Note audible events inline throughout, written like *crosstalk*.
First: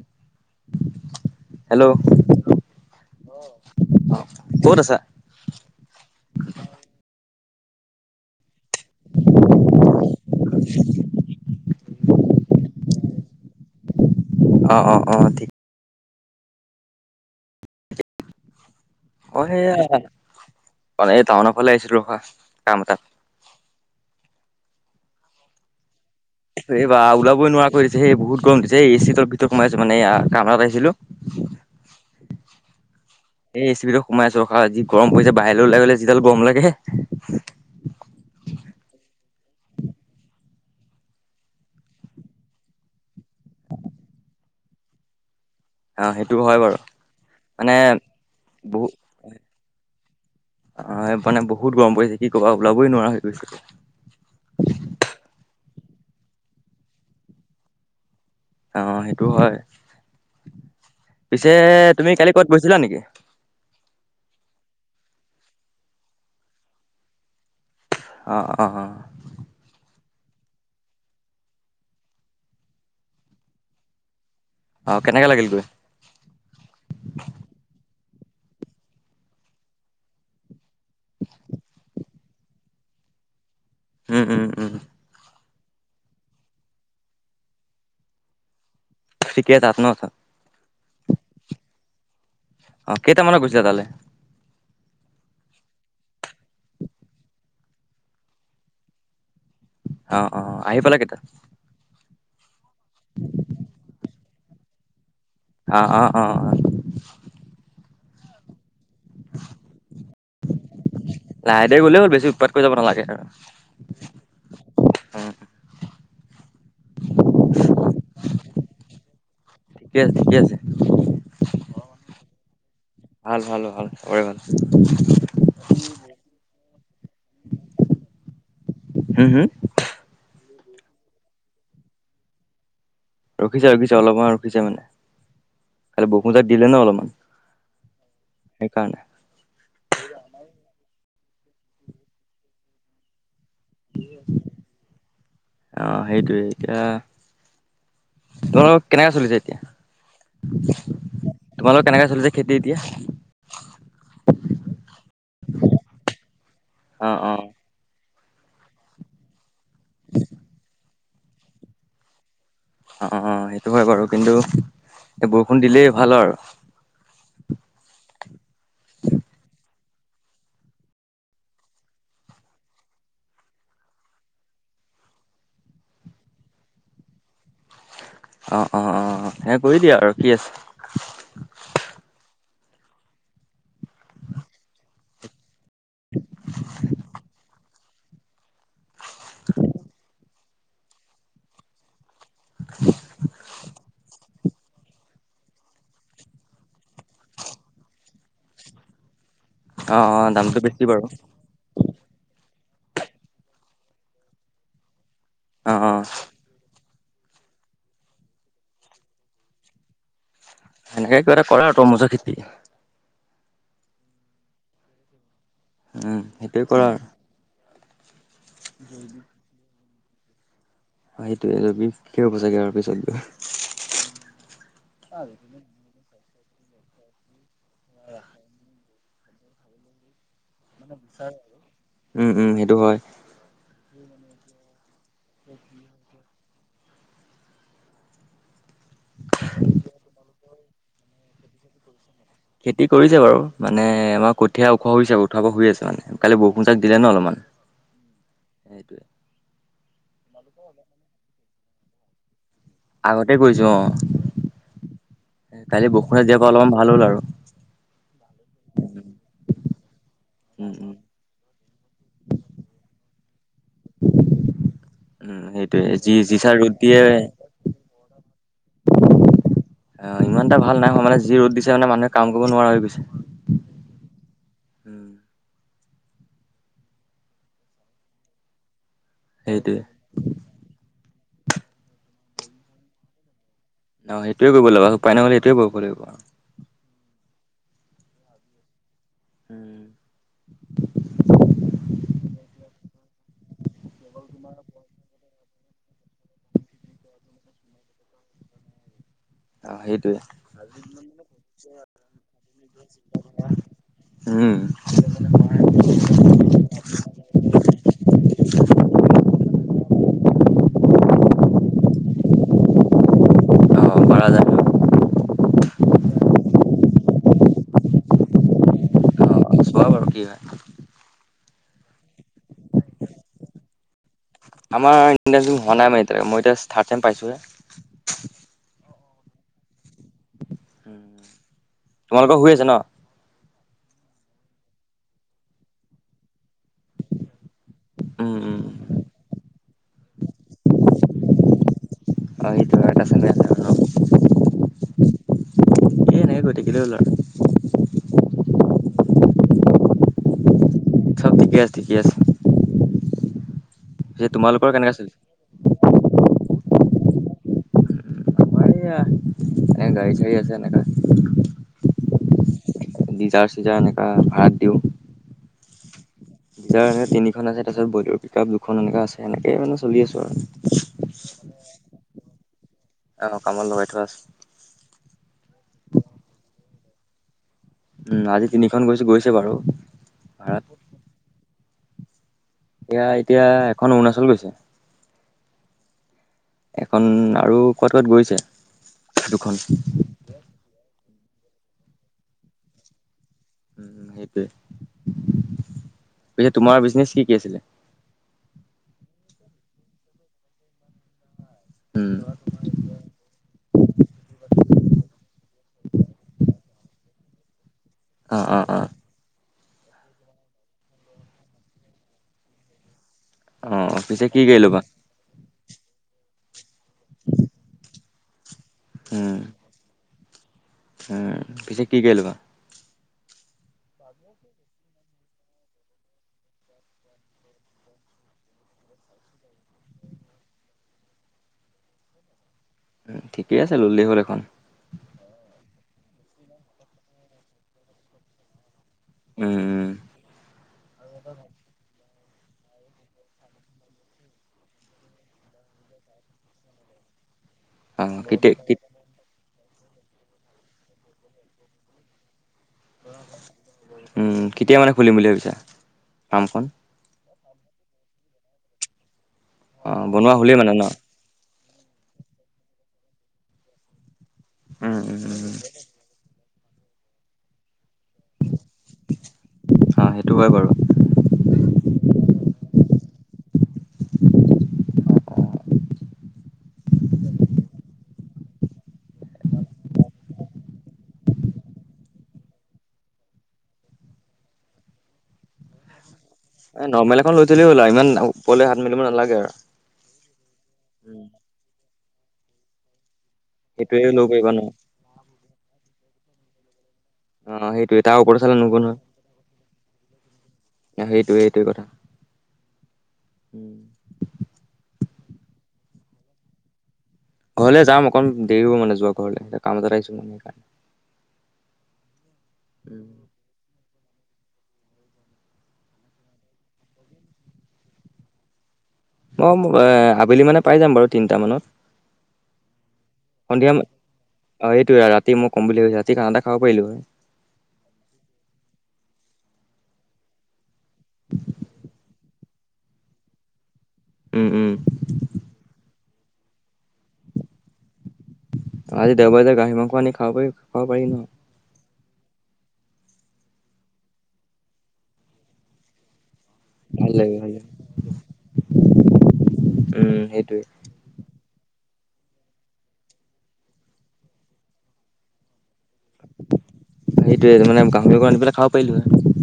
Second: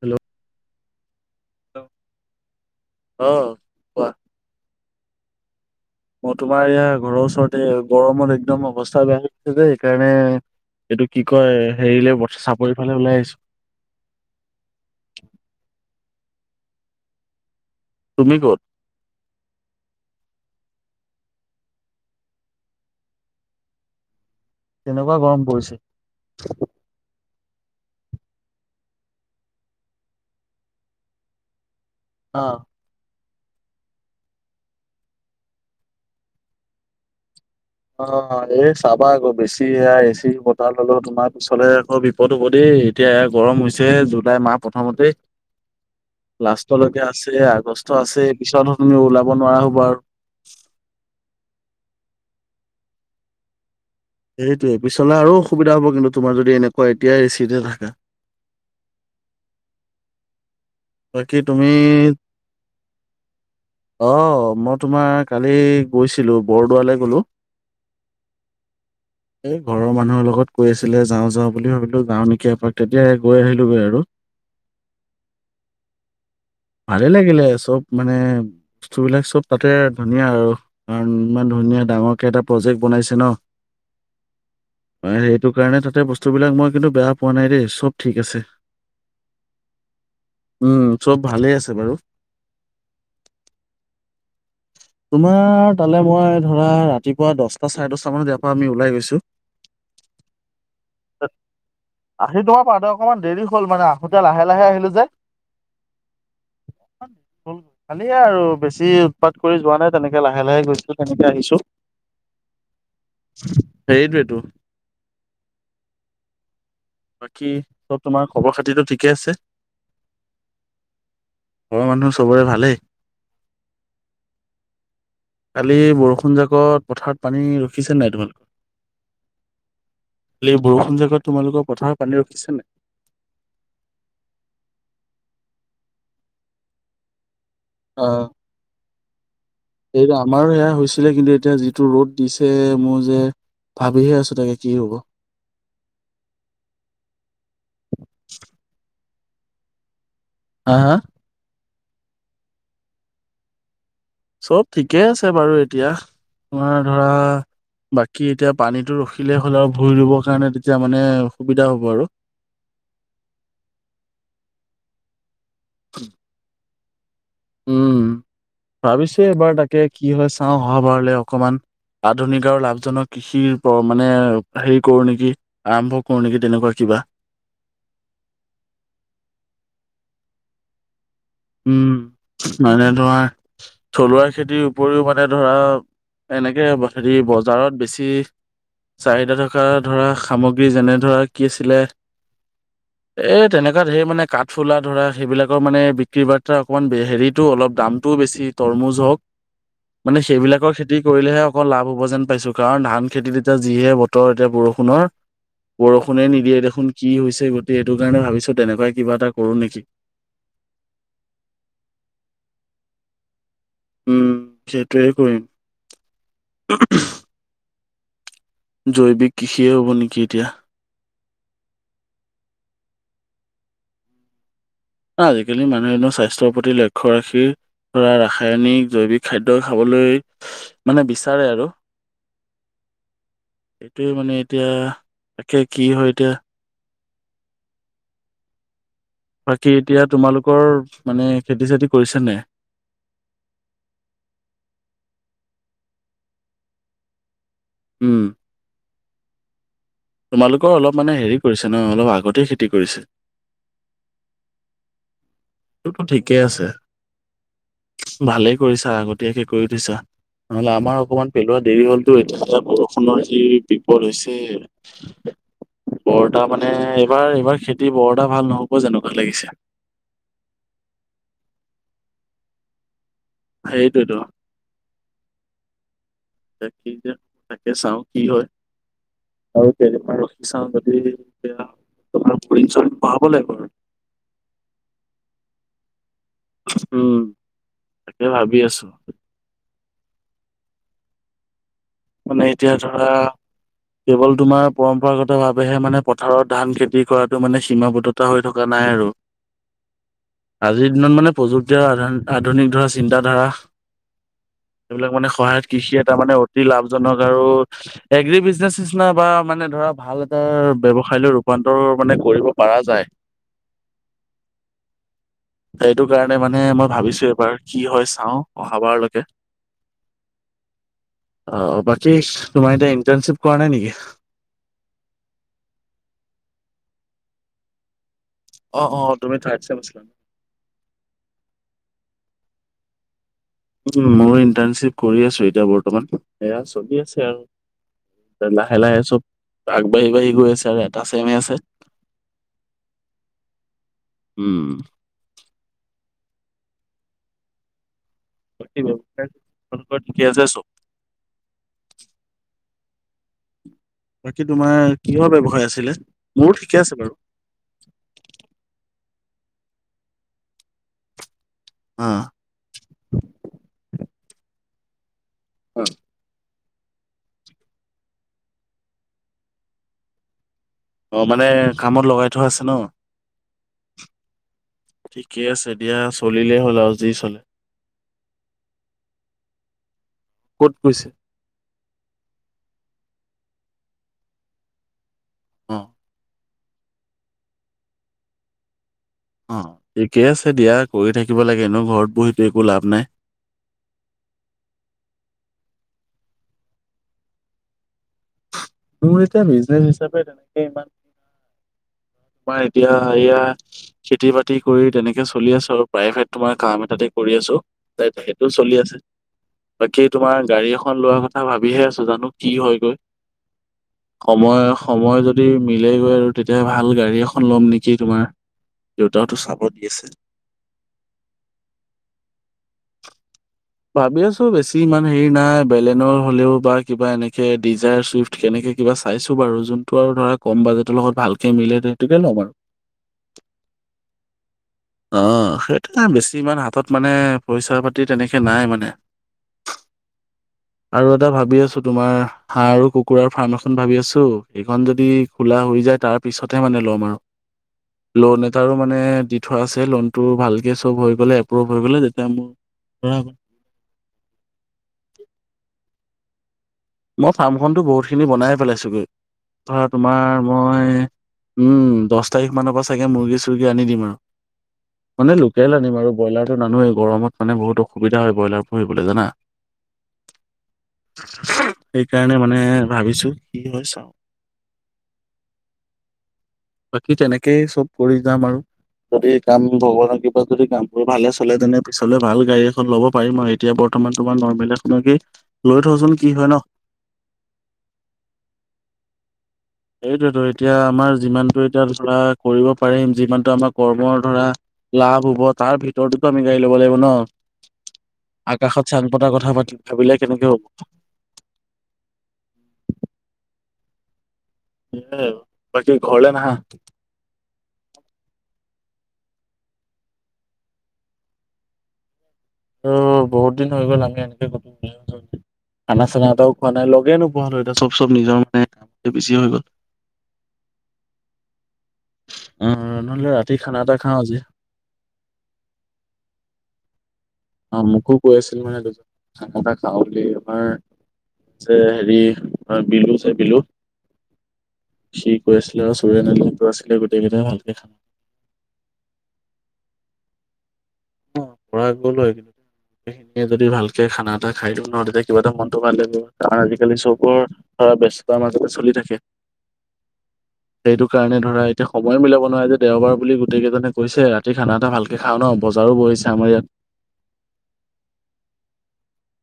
Hello hello অ ক'ত আছা? অ' তোমাৰ এইয়া ঘৰৰ ওচৰতে গৰমত একম একদম অৱস্থা বেয়া লাগিছে যে সেইকাৰণে এইটো কি কয় হেৰিলে চাপৰি ফালে ওলাই আহিছো। অ অ অ ঠিক তুমি ক'ত? অ সেয়া মানে এই টাউনৰ ফালে আহিছিলোঁ হা কাম এটাত তেনেকুৱা গৰম পৰিছে, এই বাহ ওল ক নোৱাৰা কৰি দিছে সেই বহুত গৰম দিছে এ চি তৰ ভিতৰত হোমাই আছো মানে এই কামত আহিছিলোঁ অহ এই এ ছি ভিতৰত সোমাই আছো ৰখা যি গৰম পৰিছে, বাহিৰলৈ ওলাই গ'লে যিডাল গৰম লাগে অ এ চাবা আক বেছি এয়া এচি বতাৰ ললেও তোমাৰ পিচলে আকৌ বিপদ হ'ব দেই এতিয়া গৰম হৈছে জুলাই মাহ প্ৰথমতেই অ', সেইটো হয় বাৰু লাষ্টলৈকে আছে মানে আগষ্ট আছে পিছত বহু তুমি ওলাব নোৱাৰা হবা আৰু অ', মানে বহুত গৰম পৰিছে কি ক'বা ওলাবই নোৱাৰা হৈ গৈছোঁ। সেইটোয়ে, পিছলে আৰু অসুবিধা হব কিন্তু তোমাৰ যদি এনেকুৱা এতিয়া এচি তে থাকা অ সেইটো হয়। পিছে তুমি কালি কৰবাত গৈছিলা নেকি? অ', মই তোমাৰ কালি গৈছিলো বৰদোৱালৈ গ'লো অঁ অঁ এই ঘৰৰ মানুহৰ লগত কৈ আছিলে যাওঁ যাওঁ বুলি ভাবিলো যাওঁ নেকি এপাক তেতিয়া গৈ আহিলোগৈ আৰু অ কেনেকা লাগিল গৈ ভালে লাগিলে চব মানে বস্তুবিলাক চব তাতে ধুনীয়া আৰু কাৰণ ইমান ধুনীয়া ডাঙৰকে এটা প্ৰজেক্ট বনাইছে ন উম, উম, উম, হয় সেইটো সেইটো কাৰণে তাতে বস্তুবিলাক মই কিন্তু বেয়া পোৱা নাই দেই চব ঠিক আছে ঠিকেই তাত ন উম চব ভালেই আছে বাৰু। অ কেইটামানত গৈছা তালে? *unintelligible* তোমাৰ তালে মই ধৰা ৰাতিপুৱা দহটা চাৰে দশটা মানত ইয়াৰ পৰা আমি ওলাই গৈছো। অ অ আহি পালা কেইটা আহি তোমাৰ পাওঁতে অকণমান দেৰি হল মানে আহোতে লাহে লাহে আহিলো যে। অঁ অঁ অঁ অঁ খালি আৰু বেছি উৎপাত কৰি যোৱা নাই তেনেকে লাহে লাহে গৈছো তেনেকে আহিছোঁ *unintelligible* *unintelligible* লাগে বাকী চব তোমাৰ খবৰ খাতিটো ঠিকে আছে ঠিকে আছে ঠিকে আছে হয় মানুহ চবৰে ভালেই? ভাল ভাল ভাল চবৰে ভাল কালি বৰষুণ জাকত। পথাৰত পানী ৰখিছো নাই তোমালোকৰ? হুম হুম কালিৰ বৰষুণ জাকত তোমালোকৰ পথাৰত পানী ৰখিছে নাই? ৰখিছে ৰখিছে, অলপমান ৰখিছে মানে খালি বৰষুণজাক দিলে ন অলপমান সেইকাৰণে সেইটো আমাৰো সেয়া হৈছিলে কিন্তু এতিয়া যিটো ৰ'দ দিছে মোৰ যে। ভাবিহে আছো তাকে কি হব। অ সেইটোয়ে এতিয়া তোমালোকৰ কেনেকে চলিছে এতিয়া? হা হা তোমালোকৰ কেনেকে চলিছে খেতি এতিয়া চব ঠিকে আছে বাৰু এতিয়া তোমাৰ ধৰা অ অ ব কি এতিয়া পানীটো ৰখিলেই হ'ল আৰু ভূই ৰুবৰ কাৰণে তেতিয়া মানে সুবিধা হ'ব আৰু। অ অ সেইটো হয় বাৰু, কিন্তু বৰষুণ দিলেই ভাল আৰু। উম ভাবিছো এবাৰ তাকে কি হয় চাওঁ অহা বাৰলৈ অকমান। আধুনিক আৰু লাভজনক কৃষিৰ মানে হেৰি কৰো নেকি আৰম্ভ কৰো নেকি তেনেকুৱা ক বাাহ আহ অ অ সে কৰি দিয়া আৰু কি আছে উম, মানে ধৰা থলুৱা খেতিৰ উপৰিও মানে ধৰা। এনেকে হেৰি বজাৰত বেছি চাহিদা থকা ধৰা সামগ্ৰী যেনে ধৰা কি আছিলে এ তেনেকুৱা ধেৰ মানে ক। থলা ধৰা সেইবিলাকৰ মানে বিক্ৰী বাৰ্তা অকণমান হেৰিটো অলপ দামটোও বেছি তৰমুজ হওক অ অ মানে দামটো সেইবিলাকৰ বেছি খেতি বাৰু কৰিলেহে অকল লাভ হ'ব যেন পাইছো। কাৰণ ধান খেতিত এতিয়া যিহে বতৰ এতিয়া বৰষুণৰ অ অ বৰষুণে নিদিয়ে দেখোন। কি হৈছে গতিে এইটো কাৰণে ভাবিছো তেনেকুৱাই কিবা এটা কৰো নেকি এেনেকে কিবা এটা কৰা তমুজা খেতি উম সেইটোৱেই কৰিম। উম সেইটোৱে কৰা আৰু জৈৱিক কৃষিয়ে হ'ব নেকি এতিয়া। সেইটোৱে বিষব চাগৈ আৰু পিছত গৈ আজিকালি মনেন চাই স্বাস্থ্যৰ প্ৰতি লক্ষ্য ৰাখি ধৰা ৰাসায়নিক জৈৱিক খাদ্য খাবলৈ। উম উম সেইটো হয়। এইটোোৱে মানে এতিয়া তে কি হয় এতিয়া। বাকী এতিয়া তোমালোকৰ মানে খেতি চেতি কৰিছে নে খেতি কৰিছে বাৰু মানে আমাৰ কঠীয়া ওখোৱা হৈছে উঠাব শ আছে মানে কালি বৰষুণ চাক দিলে ন অলপমান। উম। সেইটোৱে। তোমালোকৰ অলপ মানে হেৰি কৰিছে ন অলপ আগতে। কৰিছে আগতে কৰিছো অ। কালি এইটোতো বৰষুণত ঠিকে দিয়াৰ পৰাা আছে অলপমান ভাল হ'ল আৰু ভালেই কৰিছা আগতীয়াকে কৰি থৈছা। উম নহলে উম আমাৰ অকণমান পেলোৱা দেৰি হলতো এতি বৰষুণৰ। যি বিপদ হৈছে। উম সেইটোয়ে যি বৰটাা যিচা মানে ৰ'দ দিয়ে এইবাৰ এইবাৰ খেতি বৰটাা ভাল নহ'ব যেনেকুৱাত লাগিছে। অ ইমান এটা ভাল নাই হয় মানে যি ৰ'দ দিছে মানে মানুহে কাম কৰিব নোৱাৰা হৈ গৈছে। সেইটোতো। উম তাক কি যে তাকে চাওঁ কি হয়। আৰু সেইটোৱে তেনেকুৱা ৰখি চাওঁ যদিয়া তোমাৰ চ পঢ়াব লাগিব। ন সেইটোয়ে কৰিব লাগিব উপায় নহ'লে সেইটোয়ে কৰিব লাগিব আৰু উম তাকে ভাবি আছো। হ মানে এতিয়া ধৰা কেৱল তোমাৰ পৰম্পৰাগত ভাৱেহে মানে পথাৰত ধান খেতি কৰাতটো মানে সীমাবদ্ধতা হৈ থকা নাই নাই আৰু অ সেইটোৱে আজিৰ দিনত মানে প্ৰযুক্তি আৰু আধুনিক ধৰা চিন্তাধাৰা। উম এইবিলাক মানে সহায়ত কৃষি এটা মানে লাভজন আৰু এগ বিজনে নিচি বা মানে ধৰা ভাল এটা ব্যৱসায় লৈ। ৰূপান্তৰ মানে কৰিব পৰা যায়। অ পাৰা যায় সেইটো কাৰণে মানে আমই। ভাবিছো এবাৰ কি হয় চাও অহাবাৰলৈকে। অ চোৱা বাৰু কি হয়। অ বাকী তোমাৰ এতিয়া ইণ্টাৰ্ণশ্বিপ কৰা নাই নেকি আমাৰ *unintelligible* হোৱা নাই মানে এতিয়া লৈকে। মই এতিয়া থাৰ্ড ছেম পাইছোঁ হে। অ অ তুমি থাৰ্ড ছেম আছিলা। উ তোমালোক শুই আছে ন? উ মই ইণ্টাৰ্ণশ্বিপ কৰি আছো এতিয়া বৰ্তমান সেয়া চলি আছে উম আৰু। লাহে উম লাহে চব। আগবাঢ়ি বাঢ়ি গৈ আছে আৰু এটা ছেমে আছে। অ সেইটো এটা চলি আছে উম। গতিকেলৈ *unintelligible* *unintelligible* চব ঠিকে আছে ঠিকে আছে পিছে বাকী তোমালোকৰ কেনেকা তোমাৰ চলিছে? কিহৰ ব্যৱসায় আছিলে? মোৰো ঠিকে আছে বাৰু। আমাৰ এইয়া এনে গাড়ী চাড়ী আছে এনেকা। অ', দিজাৰ চিজা এনেকা ভাৰাত হয়। দিজাৰ হে তিনিখন আছে তাৰপিছত বলেৰ পিক আপ দুখন এনেকা আছে এনেকে মানে চলি আছো আৰু। অ মানে কামত লগাই থোৱা আছে ন? অ কামত লগাই থোৱা আছে। ঠিকেই আছে দিয়া চলিলেই হ'ল আৰু যি চলে। উম আজি তিনিখন গৈছো গৈছে বাৰু ভাড়াত। ক'ত গৈছে? এয়া এতিয়া এখন অৰুণাচল গৈছে। অ। এখন আৰু কত কত গৈছে। দুখন অ ঠিকে আছে দিয়া কৰি থাকিব লাগে এনো ঘৰত বহিটো একো লাভ নাই। উ সেইটোৱে পিছে তোমাৰ বিজনেচ কি কি আছিলে? মোৰ এতিয়া বিজনেচ হিচাপে তেনেকে ইমান উম। তোমাৰ এতিয়া এয়া খেতি বাতি কৰি তেনেকে চলি আছো আৰু প্ৰাইভেট তোমাৰ কাম। তাতে কৰি আছো, তাৰ অ সেইটোও অ চলি অ আছে। বাকী তোমাৰ গাড়ী এখন লোৱা কথা ভাবিহে আছো জানো কি হয় গৈ? অ পিছে কি গাড়ী সময় ল'বা? সময় যদি যদি মিলে গৈ আৰু তেতিয়া ভাল গাড়ী এখন ল'ম নেকি তোমাৰ দেউতাতো উম চাব দি আছে। উম পিছে কি গাড়ী লবা? ভাবি আছো বেছি ইমান হেৰি নাই বেলেনৰ হলেও বা কিবা এনেকে ডিজায়াৰ চুইফ্ট কেনেকে কিবা চাইছো বাৰু যোনটো আৰু ধৰা কম বাজেটৰ লগত ভালকে মিলে সেইটোকে ল'ম আৰু। উ ঠিকেই আছে ললেই হ'ল এখন। অ সেইটো বেছি ইমান হাতত মানে পইচা পাতি তেনেকে নাই মানে। উম আৰু এটা ভাবি আছো তোমাৰ হাঁহ আৰু কুকুৰাৰ ফাৰ্ম এখন ভাবি আছো, এইখন যদি খোলা হৈ যায় তাৰ পিছতহে মানে ল'ম আৰু। অ লোন কেতিয়া এটাৰো কেত- মানে থ আছে লোনটো ভালকে চব হৈ গ'লে এপ্ৰভ হৈ গ'লে তেতিয়া মোৰ ধৰা উম, কেতিয়া মানে খুলিম বুলি ভাবিছা ফাৰ্মখন? মই ফাৰ্মখনতো বহুতখিনি বনাই পেলাইছোঁগৈ। ধৰা অ তোমাৰ বনোৱা হ'লেই মানে ন মই উম দছ তাৰিখ মানৰ পৰা চাগে মুৰ্গী চৰ্গী আনি দিম আৰু। উম উম মানে উম লোকেল আনিম আৰু ব্ৰইলাৰটো নানোৱেই গৰমত মানে বহুত সুবিধা হয় ব্ৰইলাৰ পুহিবলৈ জানা। অ সেইটো হয় বাৰু সেইকাৰণে মানে ভাবিছো কি হয় চাও। বাকী তেনেকেই চব কৰি যাম আৰু। যদি কাম ভগবানৰ কৃপাত যদি কাম কৰি ভালে চলে তেনে পিছলে ভাল গাড়ী এখন ল'ব পাৰিম আও, এতিয়া বৰ বৰ্তমান তোমাৰ নৰ্মেল এখনকেই লৈ থওঁচোন, কি হয় ন? এ নৰ্মেল এখন লৈ থলেই হল আও। ইমান ওপৰলে শা মেলিব নালাগে আৰু। সেইটোৱেতো, এতিয়া আমাৰ উম, যিমানতটো এতিয়া ধৰা কৰিব পাৰিম। যিমান আমাৰ সেইটোৱে কৰ্মৰ ল'ব ধৰা পাৰিবা ন লাভ হব তাৰ ভিতৰতোতো আমি গাড়ী ল'ব লাগিব ন। অ সেইটোৱে তাৰ ওপৰত চালে নহ'ব আকাশত নহয় চাং পতা কথা পাতি ভাবিলে কেনেকে হ'ব? *inaudible* অ, সেইটোৱে সেইটোৱে কথা *inaudible* *unintelligible* তুমি ঘৰলে নাহা? ঘৰলে যাম অকণ দেৰি হ'ব মানে যোৱা ঘৰলে। কাম এটাত আহিছোঁ মানে সেইকাৰণে। উম। ত' বহুত দিন হৈ গ'ল আমি এনেকে গো খানা চানা এটাও খোৱা নাই। লগে নোপোৱা হলোঁ এতিতা চব চব নিজৰ মানে বিজি হৈ ম গ'ল। এ আবেলি মানে পাই যাম বাৰু তিনটা মানত। অ। নহ'লে ৰাতি সন্ধিয়া খানা ম এটা খাওঁ আজি অ এইটোৱে ৰাতি মই কম বুলি ভাবিছ ৰাতি খানা এটা খাব পাৰিলো হয়। অ মোকো কৈ আছিল মানে *unintelligible* খাওঁ বুলি আমাৰ জে হেৰি অ বিলু চে বিলু। উম উম সি কৈ আছিলে আৰু চৰি *unintelligible* আছিলে গোটেইকেইটাই ভালকে খানা আজি দেওবাৰ যে গাহৰি মাংস আনি খাব পাৰি, খাব পাৰি ন। কৰা গ'ল হয়, এতিয়া যদি ভালকে খানা এটা খাই দিওঁ ন তেতিয়া কিবা এটা মনটো ভাল লাগিব। কাৰণ আজিকালি ভাল চবৰ লাগে ভাল লাগে ধৰা ব্যস্ততাৰ মাজতে চলি থাকে। উম সেইটোৱে সেইটো কাৰণে ধৰা এতিয়া সময়ো মিলাব নোৱাৰে যে। দেওবাৰ বুলি গোটেইকেইজনে কৈছে ৰাতি খানা এটা ভালকে খাও ন। বজাৰো বহিছে আমাৰ ইয়াত। সেইটোৱে মানে গাহৰি অকন আনি পেলাই খাব পাৰিলো হয়।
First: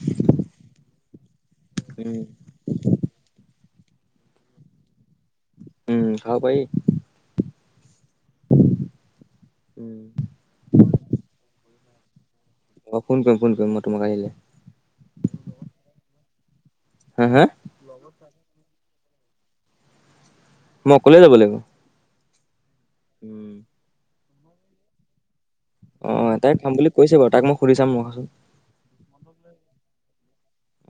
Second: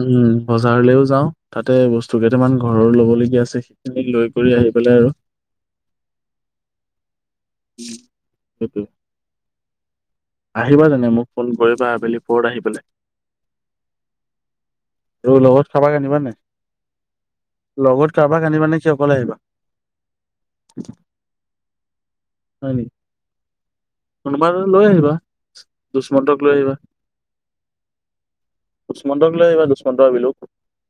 উম। বজাৰলৈও যাওঁ, তাতে বস্তু উম কেইটামান ঘৰৰ ল'ব লবলগীয়া আছে সেইখিনি লৈ কৰি আহি পেলাই আৰু। উম খাব পাৰি। সেইটো উম আহিবা জানে মোক ফোন কৰিবা। আবেলি পৰত আহি অ ফোন কৰিম, ফোন কৰিম মই তোমাক আহিলে। ত লগত কাবাক আনিবা নাই? হা হা লগত কাবাক আনিবা নেকি? অকলে আহিবা? মই অকলে যাব লাগিব। হয় নেকি? উম। কোনোবা লৈ আহিবা। অ দুষ্মন্তক লৈ তাই খাম আহিবা বুলি কৈছে বাৰু। তাক মই সুধি চাম মই। দুচমন্তক লৈ আহিবা। দুুচমন্ত আৰু বিলু।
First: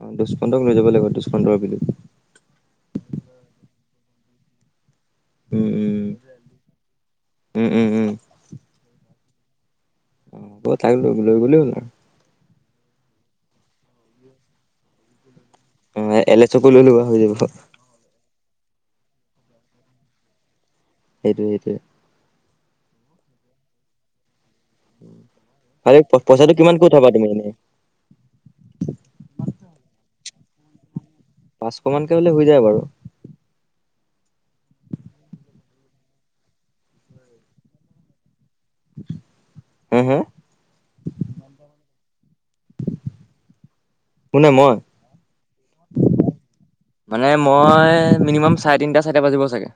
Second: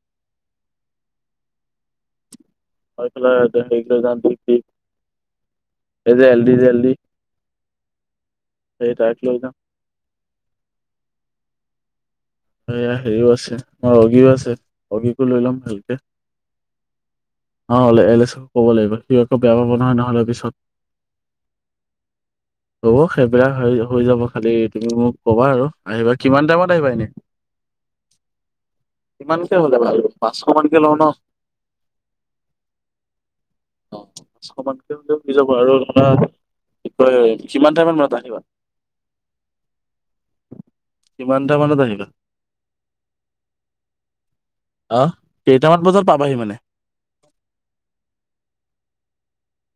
অ দুষ্মন্তক লৈ যাব লাগিব, দুষ্টমন্ত আৰু বিলুক। আৰু *unintelligible* উম সে যে এলদি যে এলদি, উম উম উম উম তাক লৈ যাম। অ বত তাক লৈ লৈ *unintelligible* এয়া হেৰিও আছে মই ৰগীও আছে ৰগিকো লৈ ল'ম ভালকে অ এলেচকো লৈ ল'বা হৈ যাব অ অলেচ ক'ব লাগিব সি একো বেয়া পাব নহয় নহ'লে পিছত সেইটোয়ে সেইটোয়ে হ'ব সেইবিলাক হৈ যাব খালি তুমি মোক কবা আৰু খালি আহিবা কিমান পইচাটো টাইমত কিমানকে আহিবা উঠাবা এনেই তুমি ইমানকে হ'লে বাৰু পাঁচশ মানকে লওঁ ন পাঁচশমানকে হলে হৈ যায় বাৰু অ পাঁচশ মানকে হলে হৈ যাব আৰু আপোনাৰ কি কয় কিমান টাইাম মানত আহিবা হা হা কিমানটা মানত আহিবা কোনে মই আহ কেইটামান বজাত পাবাহি মানে মানে মই মিনিমাম চাৰে তিনিটা চাৰিটা বাজিব চাগে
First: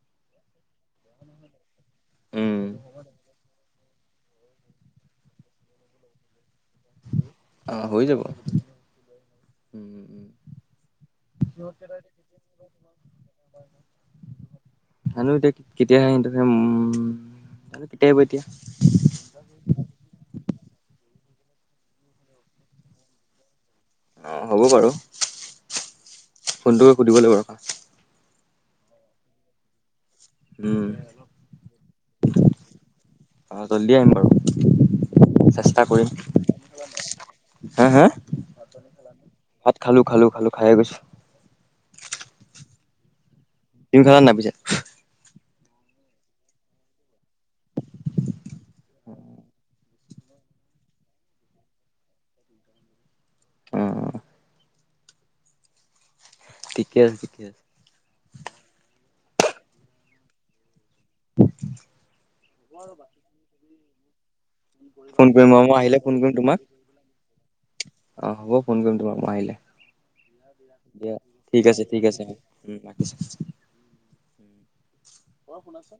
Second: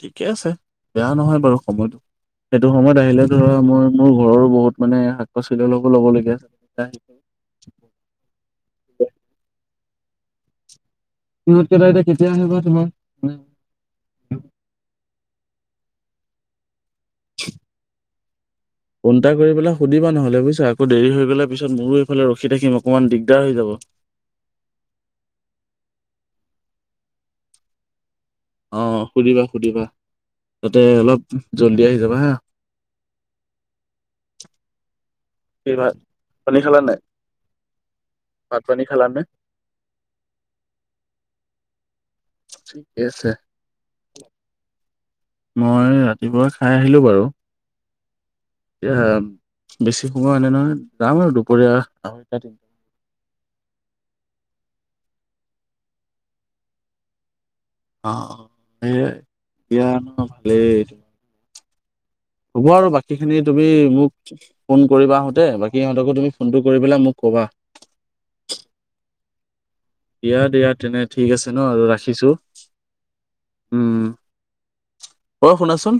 ঠিকে আছে বেয়া নহয় বাৰু সময়তটো উম সেইটো সময়ত আহিলে ধৰা মই মোৰ ঘৰৰো বহুত মানে শাক পাচলি অলপ ল'ব লাগে আহ হৈ যাব উম উ সিহত কেইটাই বা কেতিয়া আহে বা তোমাৰ জানো এতিয়া কেতিয়া আহে হেতিহে জানে কেতিয়া এতিয়া ফোন এটা কৰি পেলাই সুধিবা নহ'লে বুজিছা আকৌ দেৰি হৈ গ'লে তাৰপিছত মোৰো এইফালে ৰখি থাকিম অকণমান দিগদাৰ হৈ যাব। অ হ'ব বাৰু ফোনটো সুধিব লাগিব ৰখা অ সুধিবা সুধিবা তাতে উম অলপ জল্দি আহি যাবা হা অ জল্দি আহিম বাৰু কি চেষ্টা ভাত কৰিম পানী খালা নাই হা হা পানী খালা নে? ভাত খালো খালো খালো খাই গৈছো ঠিকে আছে তুমি খালা নাই পিছে মই ৰাতিপুৱা চাই আহিলো বাৰু সোমোৱা আনে নহয় যাম আৰু দুপৰীয়া আহ এ অহ অহ ঠিকে আছে ঠিকে আছে অ এতিয়া ভালেই হ'ব আৰু বাকী খিনি তুমি মোক ফোন কৰিবা ফোন আহোতে কৰিম বাৰু মই বাকী আহিলে ফোন সিহঁতকো তুমি কৰিম তোমাক ফোনটো কৰি পেলাই মোক কবা অ হ'ব ফোন কৰিম তোমাক মই আহিলে দিয়া তেনে দিয়া ন ঠিক আছে আৰু ঠিক আছে ৰাখিছোঁ উম ৰাখিছো উম অ' ক কোন শুনাচোন আছে